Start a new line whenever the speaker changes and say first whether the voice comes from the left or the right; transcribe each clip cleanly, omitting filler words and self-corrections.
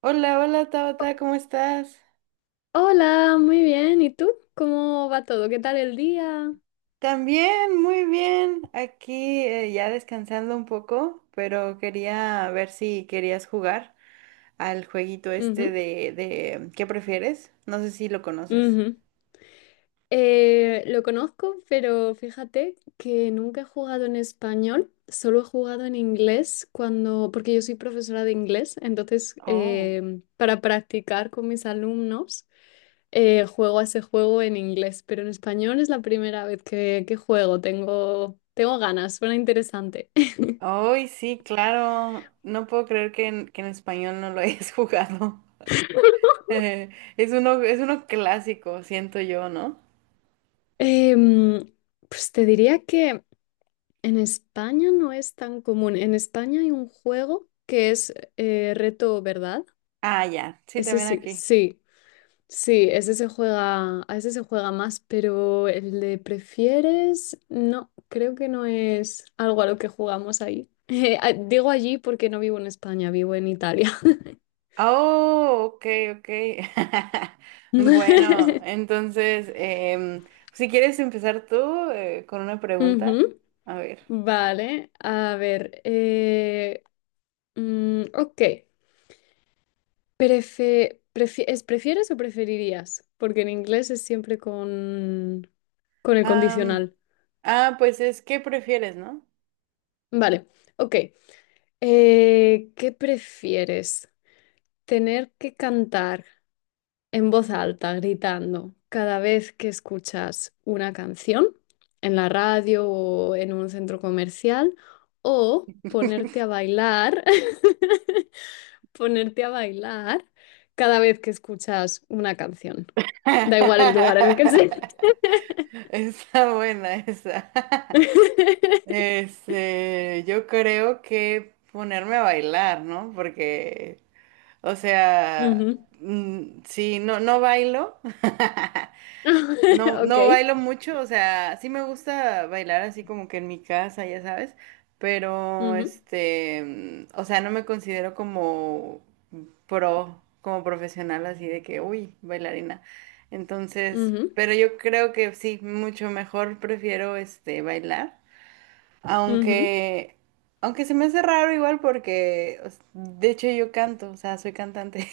right: Hola, hola Tabata, ¿cómo estás?
left: Hola, muy bien. ¿Y tú? ¿Cómo va todo? ¿Qué tal el día?
right: También, muy bien. Aquí ya descansando un poco, pero quería ver si querías jugar al jueguito este
left: Ujú,
right: de, ¿qué prefieres? No sé si lo conoces.
left: ujú. Lo conozco, pero fíjate que nunca he jugado en español, solo he jugado en inglés cuando, porque yo soy profesora de inglés, entonces
right: Oh.
left: para practicar con mis alumnos juego a ese juego en inglés, pero en español es la primera vez que juego, tengo ganas, suena interesante.
right: Ay, sí, claro. No puedo creer que en español no lo hayas jugado. Eh, es uno, es uno clásico, siento yo, ¿no?
left: Em, pues te diría que... En España no es tan común. En España hay un juego que es Reto Verdad.
right: Ah, ya. Sí,
left: Ese
right: también
left: sí,
right: aquí.
left: sí, sí, ese se juega, a ese se juega más, pero el de prefieres, no, creo que no es algo a lo que jugamos ahí. Digo allí porque no vivo en España, vivo en Italia.
right: Oh, ok, ok. Bueno, entonces, si quieres empezar tú con una pregunta,
left: Ujú.
right: a ver.
left: Vale, a ver. Ok. ¿Es prefieres o preferirías? Porque en inglés es siempre con el
right: Am,
left: condicional.
right: pues es, ¿qué prefieres, no?
left: Vale, ok. ¿Qué prefieres? ¿Tener que cantar en voz alta, gritando, cada vez que escuchas una canción en la radio o en un centro comercial? ¿O ponerte a bailar, ponerte a bailar cada vez que escuchas una canción? Da igual el lugar en el que sea.
right: Está buena esa. Este, yo creo que ponerme a bailar, ¿no? Porque, o sea,
left: Ujú.
right: si no, no bailo. No,
left: Ok.
right: no bailo mucho, o sea, sí me gusta bailar así como que en mi casa, ya sabes, pero
left: Ujú,
right: este, o sea, no me considero como pro, como profesional así de que, uy, bailarina. Entonces,
left: ujú,
right: pero yo creo que sí, mucho mejor prefiero este bailar,
left: ujú.
right: aunque aunque se me hace raro igual porque o s- de hecho yo canto, o sea, soy cantante.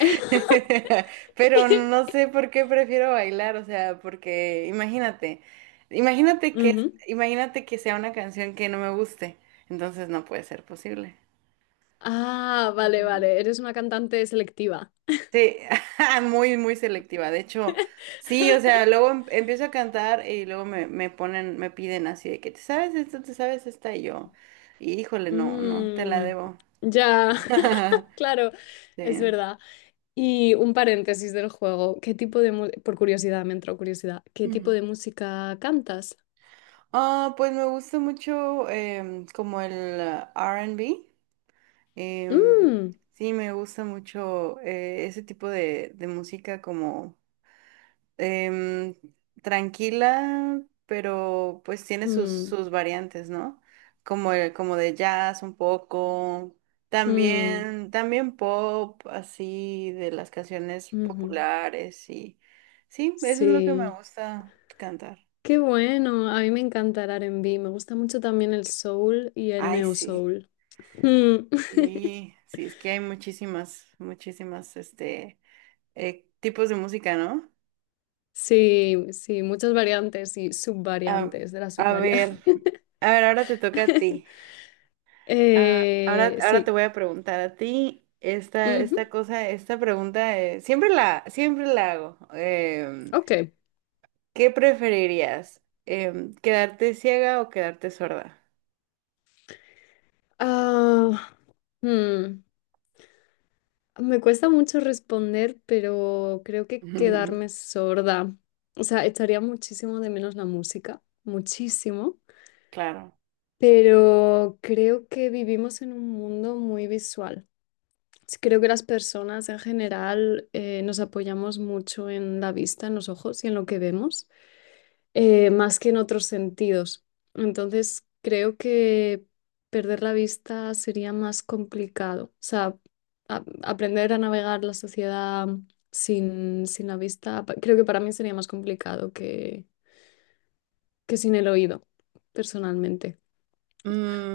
right: Pero no sé por qué prefiero bailar, o sea, porque imagínate, imagínate que,
left: Ujú.
right: imagínate que sea una canción que no me guste, entonces no puede ser posible.
left: Ah, vale,
right: Ujú.
left: vale. Eres una cantante selectiva.
right: Sí, muy, muy selectiva. De hecho, sí, o sea, luego em- empiezo a cantar y luego me, me ponen, me piden así de que te sabes esto, te sabes esta y yo. Y híjole, no, no, te la
left: Mm,
right: debo.
left: ya, claro, es
right: Sí.
left: verdad. Y un paréntesis del juego. ¿Qué tipo de mu- por curiosidad, me entró curiosidad. ¿Qué tipo
right: Ujú.
left: de música cantas?
right: Ah, pues me gusta mucho como el R&B. Em,
left: Mm,
right: sí, me gusta mucho ese tipo de música como em, tranquila, pero pues tiene sus,
left: mm,
right: sus variantes, ¿no? Como, el- como de jazz un poco,
left: mm,
right: también, también pop, así, de las canciones
left: ujú.
right: populares y sí, eso es lo que me
left: Sí.
right: gusta cantar.
left: Qué bueno, a mí me encanta el R&B, me gusta mucho también el soul y el
right: Ay,
left: neo
right: sí,
left: soul. Mm,
right: sí, sí, es que hay muchísimas, muchísimas, este, tipos de música, ¿no?
left: sí, sí, muchas variantes y
right: A,
left: subvariantes de la
right: a ver,
left: subvariante.
right: a ver, ahora te toca a ti. Ah, ahora, ahora te
left: Sí,
right: voy a preguntar a ti esta,
left: ujú,
right: esta cosa, esta pregunta, siempre la hago.
left: ok.
right: ¿Qué preferirías? Em, ¿quedarte ciega o quedarte sorda?
left: Ah, hmm, me cuesta mucho responder, pero creo que quedarme sorda. O sea, echaría muchísimo de menos la música, muchísimo,
right: Claro.
left: pero creo que vivimos en un mundo muy visual. Sí, creo que las personas en general nos apoyamos mucho en la vista, en los ojos y en lo que vemos, más que en otros sentidos. Entonces, creo que perder la vista sería más complicado. O sea, aprender a navegar la sociedad sin la vista, creo que para mí sería más complicado que sin el oído, personalmente.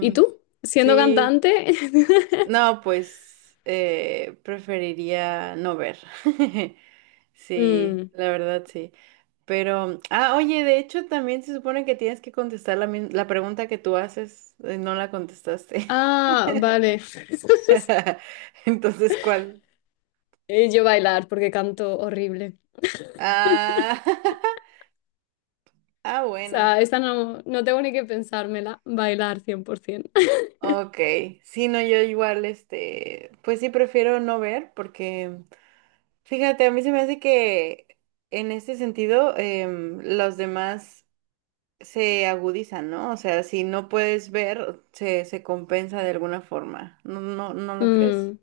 left: ¿Y tú? Siendo
right: sí,
left: cantante,
right: no, pues preferiría no ver. Sí,
left: Mm.
right: la verdad sí. Pero, ah, oye, de hecho también se supone que tienes que contestar la, mis- la pregunta que tú haces, no la contestaste.
left: Ah, vale.
right: Entonces, ¿cuál?
left: Yo bailar porque canto horrible.
right: Ah, ah,
left: O
right: bueno.
left: sea, esta no, no tengo ni que pensármela. Bailar 100%.
right: Ok, sí, no, yo igual, este, pues sí prefiero no ver porque, fíjate, a mí se me hace que en este sentido los demás se agudizan, ¿no? O sea, si no puedes ver, se compensa de alguna forma. ¿No, no, no lo crees?
left: Mm,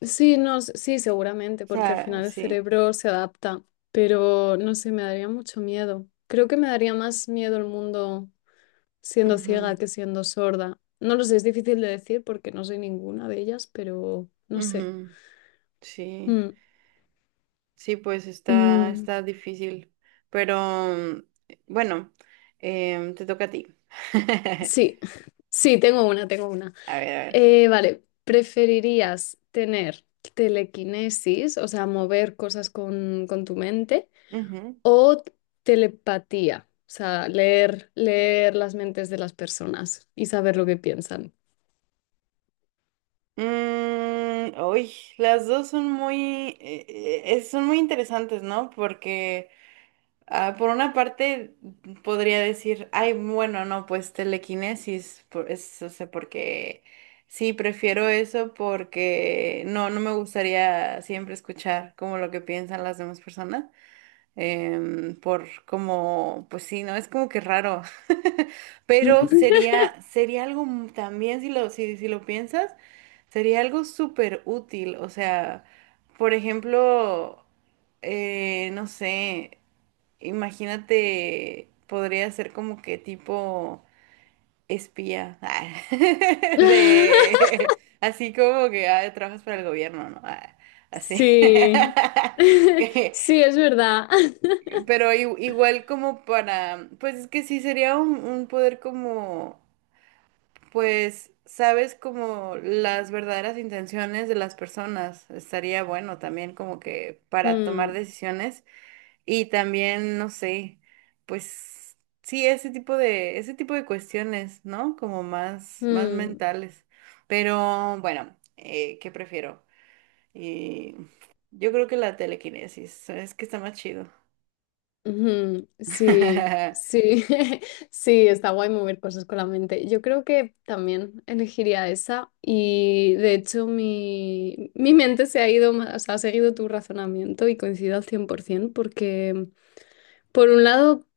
left: sí, no, sí, seguramente,
right: O
left: porque al
right: sea,
left: final el
right: sí.
left: cerebro se adapta, pero no sé, me daría mucho miedo. Creo que me daría más miedo el mundo siendo ciega
right: Ujú,
left: que siendo sorda. No lo sé, es difícil de decir porque no soy ninguna de ellas, pero no sé.
right: ujú, sí,
left: Mm,
right: sí, pues está,
left: mm,
right: está difícil. Pero mm, bueno, te toca a ti.
left: sí, sí, tengo una.
right: A ver, a ver.
left: Vale, ¿preferirías tener telequinesis, o sea, mover cosas con tu mente,
right: Ujú.
left: o telepatía, o sea, leer las mentes de las personas y saber lo que piensan?
right: Mm, uy, las dos son muy interesantes, ¿no? Porque ah, por una parte, podría decir, ay, bueno, no, pues telequinesis, por, es, o sea, porque sí, prefiero eso porque no, no me gustaría siempre escuchar como lo que piensan las demás personas, por como, pues sí, no, es como que raro, pero sería, sería algo m- también, si lo, si, si lo piensas, sería algo súper útil, o sea, por ejemplo no sé, imagínate, podría ser como que tipo espía, ah, de así como que ah, trabajas para el gobierno, ¿no? Ah, así.
left: Sí, sí, es verdad.
right: Pero i- igual como para, pues es que sí sería un poder como, pues, sabes como las verdaderas intenciones de las personas. Estaría bueno también como que para tomar
left: Mm,
right: decisiones. Y también, no sé, pues sí, ese tipo de cuestiones, ¿no? Como más, más
left: mm.
right: mentales. Pero bueno, ¿qué prefiero? Eh, yo creo que la telequinesis, es que está más chido.
left: Ujú, sí, sí, sí, está guay mover cosas con la mente. Yo creo que también elegiría esa y de hecho mi mente se ha ido más, o sea, ha seguido tu razonamiento y coincido al 100% porque por un lado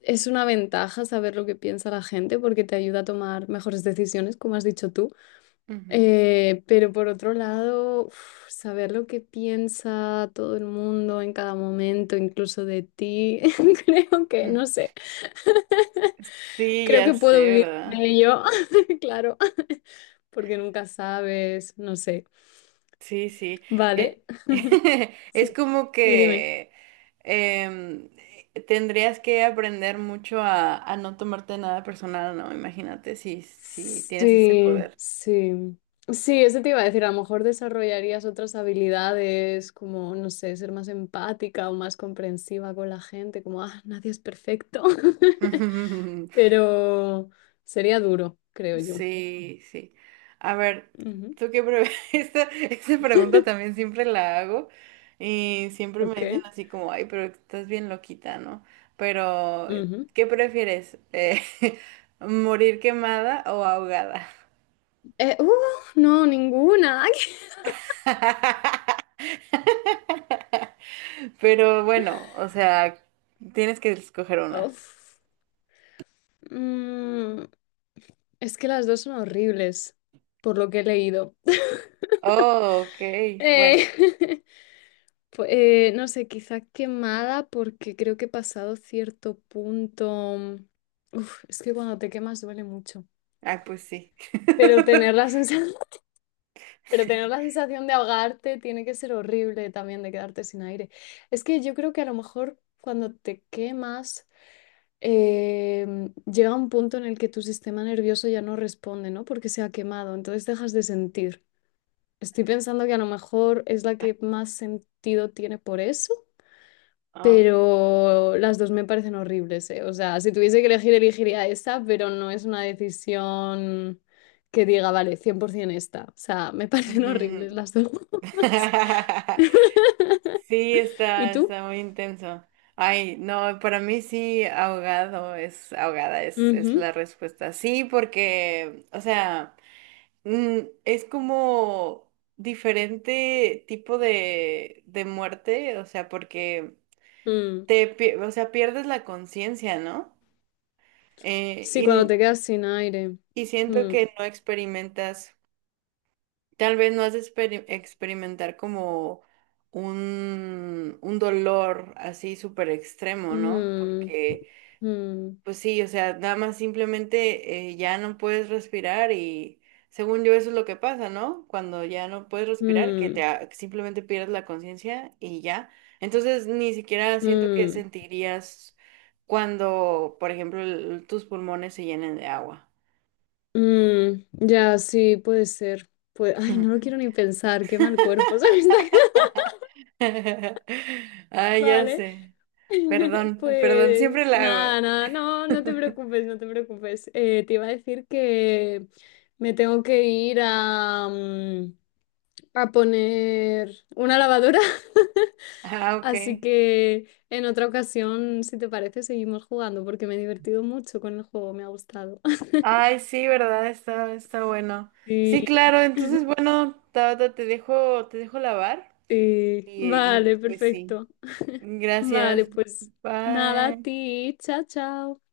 left: es una ventaja saber lo que piensa la gente porque te ayuda a tomar mejores decisiones, como has dicho tú.
right: Ujú,
left: Pero por otro lado, uf, saber lo que piensa todo el mundo en cada momento, incluso de ti, creo que,
right: mm.
left: no sé,
right: Sí,
left: creo
right: ya
left: que
right: sé,
left: puedo vivir sin
right: ¿verdad?
left: ello, claro, porque nunca sabes, no sé,
right: Sí, sí. eh,
left: ¿vale? Sí,
right: es como
left: sí, dime.
right: que em, tendrías que aprender mucho a no tomarte nada personal, ¿no? Imagínate si, si tienes ese
left: Sí,
right: poder.
left: sí. Sí, eso te iba a decir, a lo mejor desarrollarías otras habilidades como, no sé, ser más empática o más comprensiva con la gente, como, ah, nadie es perfecto. Pero sería duro, creo yo.
right: Sí, sí. A ver,
left: Ujú,
right: tú qué pre- esta pregunta también siempre la hago y siempre me
left: ok.
right: dicen así como, ay, pero estás bien loquita, ¿no? Pero,
left: Ujú.
right: ¿qué prefieres? ¿Morir quemada o ahogada?
left: Eh, uh, no, ninguna.
right: Pero bueno, o sea, tienes que escoger una.
left: Uf. Mm, es que las dos son horribles, por lo que he leído.
right: Oh, ok, bueno.
left: Eh, no sé, quizá quemada porque creo que he pasado cierto punto. Uf, es que cuando te quemas duele mucho.
right: Ah, pues sí.
left: Pero tener la sensación pero tener la sensación de ahogarte tiene que ser horrible también de quedarte sin aire. Es que yo creo que a lo mejor cuando te quemas eh, llega un punto en el que tu sistema nervioso ya no responde, ¿no? Porque se ha quemado, entonces dejas de sentir. Estoy pensando que a lo mejor es la que más sentido tiene por eso,
right: Ah,
left: pero las dos me parecen horribles, ¿eh? O sea, si tuviese que elegir, elegiría esta, pero no es una decisión que diga, vale, 100% esta. O sea, me parecen horribles
right: ujú.
left: las dos.
right: Sí,
left: ¿Y
right: está,
left: tú?
right: está muy intenso. Ay, no, para mí sí, ahogado es, ahogada es
left: Ujú.
right: la respuesta. Sí, porque, o sea, mm, es como diferente tipo de muerte, o sea, porque
left: Mm.
right: te, pie- o sea, pierdes la conciencia, ¿no?
left: Sí, cuando
right: Y,
left: te quedas sin aire.
right: y siento
left: Mm,
right: que no experimentas, tal vez no has de experi- experimentar como un dolor así súper extremo, ¿no?
left: mm,
right: Porque
left: mm,
right: pues sí, o sea, nada más simplemente ya no puedes respirar y según yo eso es lo que pasa, ¿no? Cuando ya no puedes respirar, que te
left: mm,
right: a- simplemente pierdes la conciencia y ya. Entonces ni siquiera siento que
left: mm,
right: sentirías cuando, por ejemplo, el- tus pulmones se llenen de agua.
left: mm. Ya, sí, puede ser. Pues, ay, no lo quiero ni pensar, qué mal cuerpo se me está quedando.
right: Ay, ya
left: Vale.
right: sé. Perdón, perdón, siempre
left: Pues
right: la hago.
left: nada, nada, no, no te preocupes, no te preocupes. Te iba a decir que me tengo que ir a poner una lavadora,
right: Ah, ok.
left: así que en otra ocasión, si te parece, seguimos jugando porque me he divertido mucho con el juego, me ha gustado.
right: Ay, sí, ¿verdad? Está, está bueno. Sí,
left: Sí,
right: claro, entonces, bueno, Tabata, te dejo lavar
left: sí,
right: y, y
left: vale,
right: pues sí.
left: perfecto. Vale,
right: Gracias.
left: pues nada, a
right: Bye.
left: ti, chao, chao.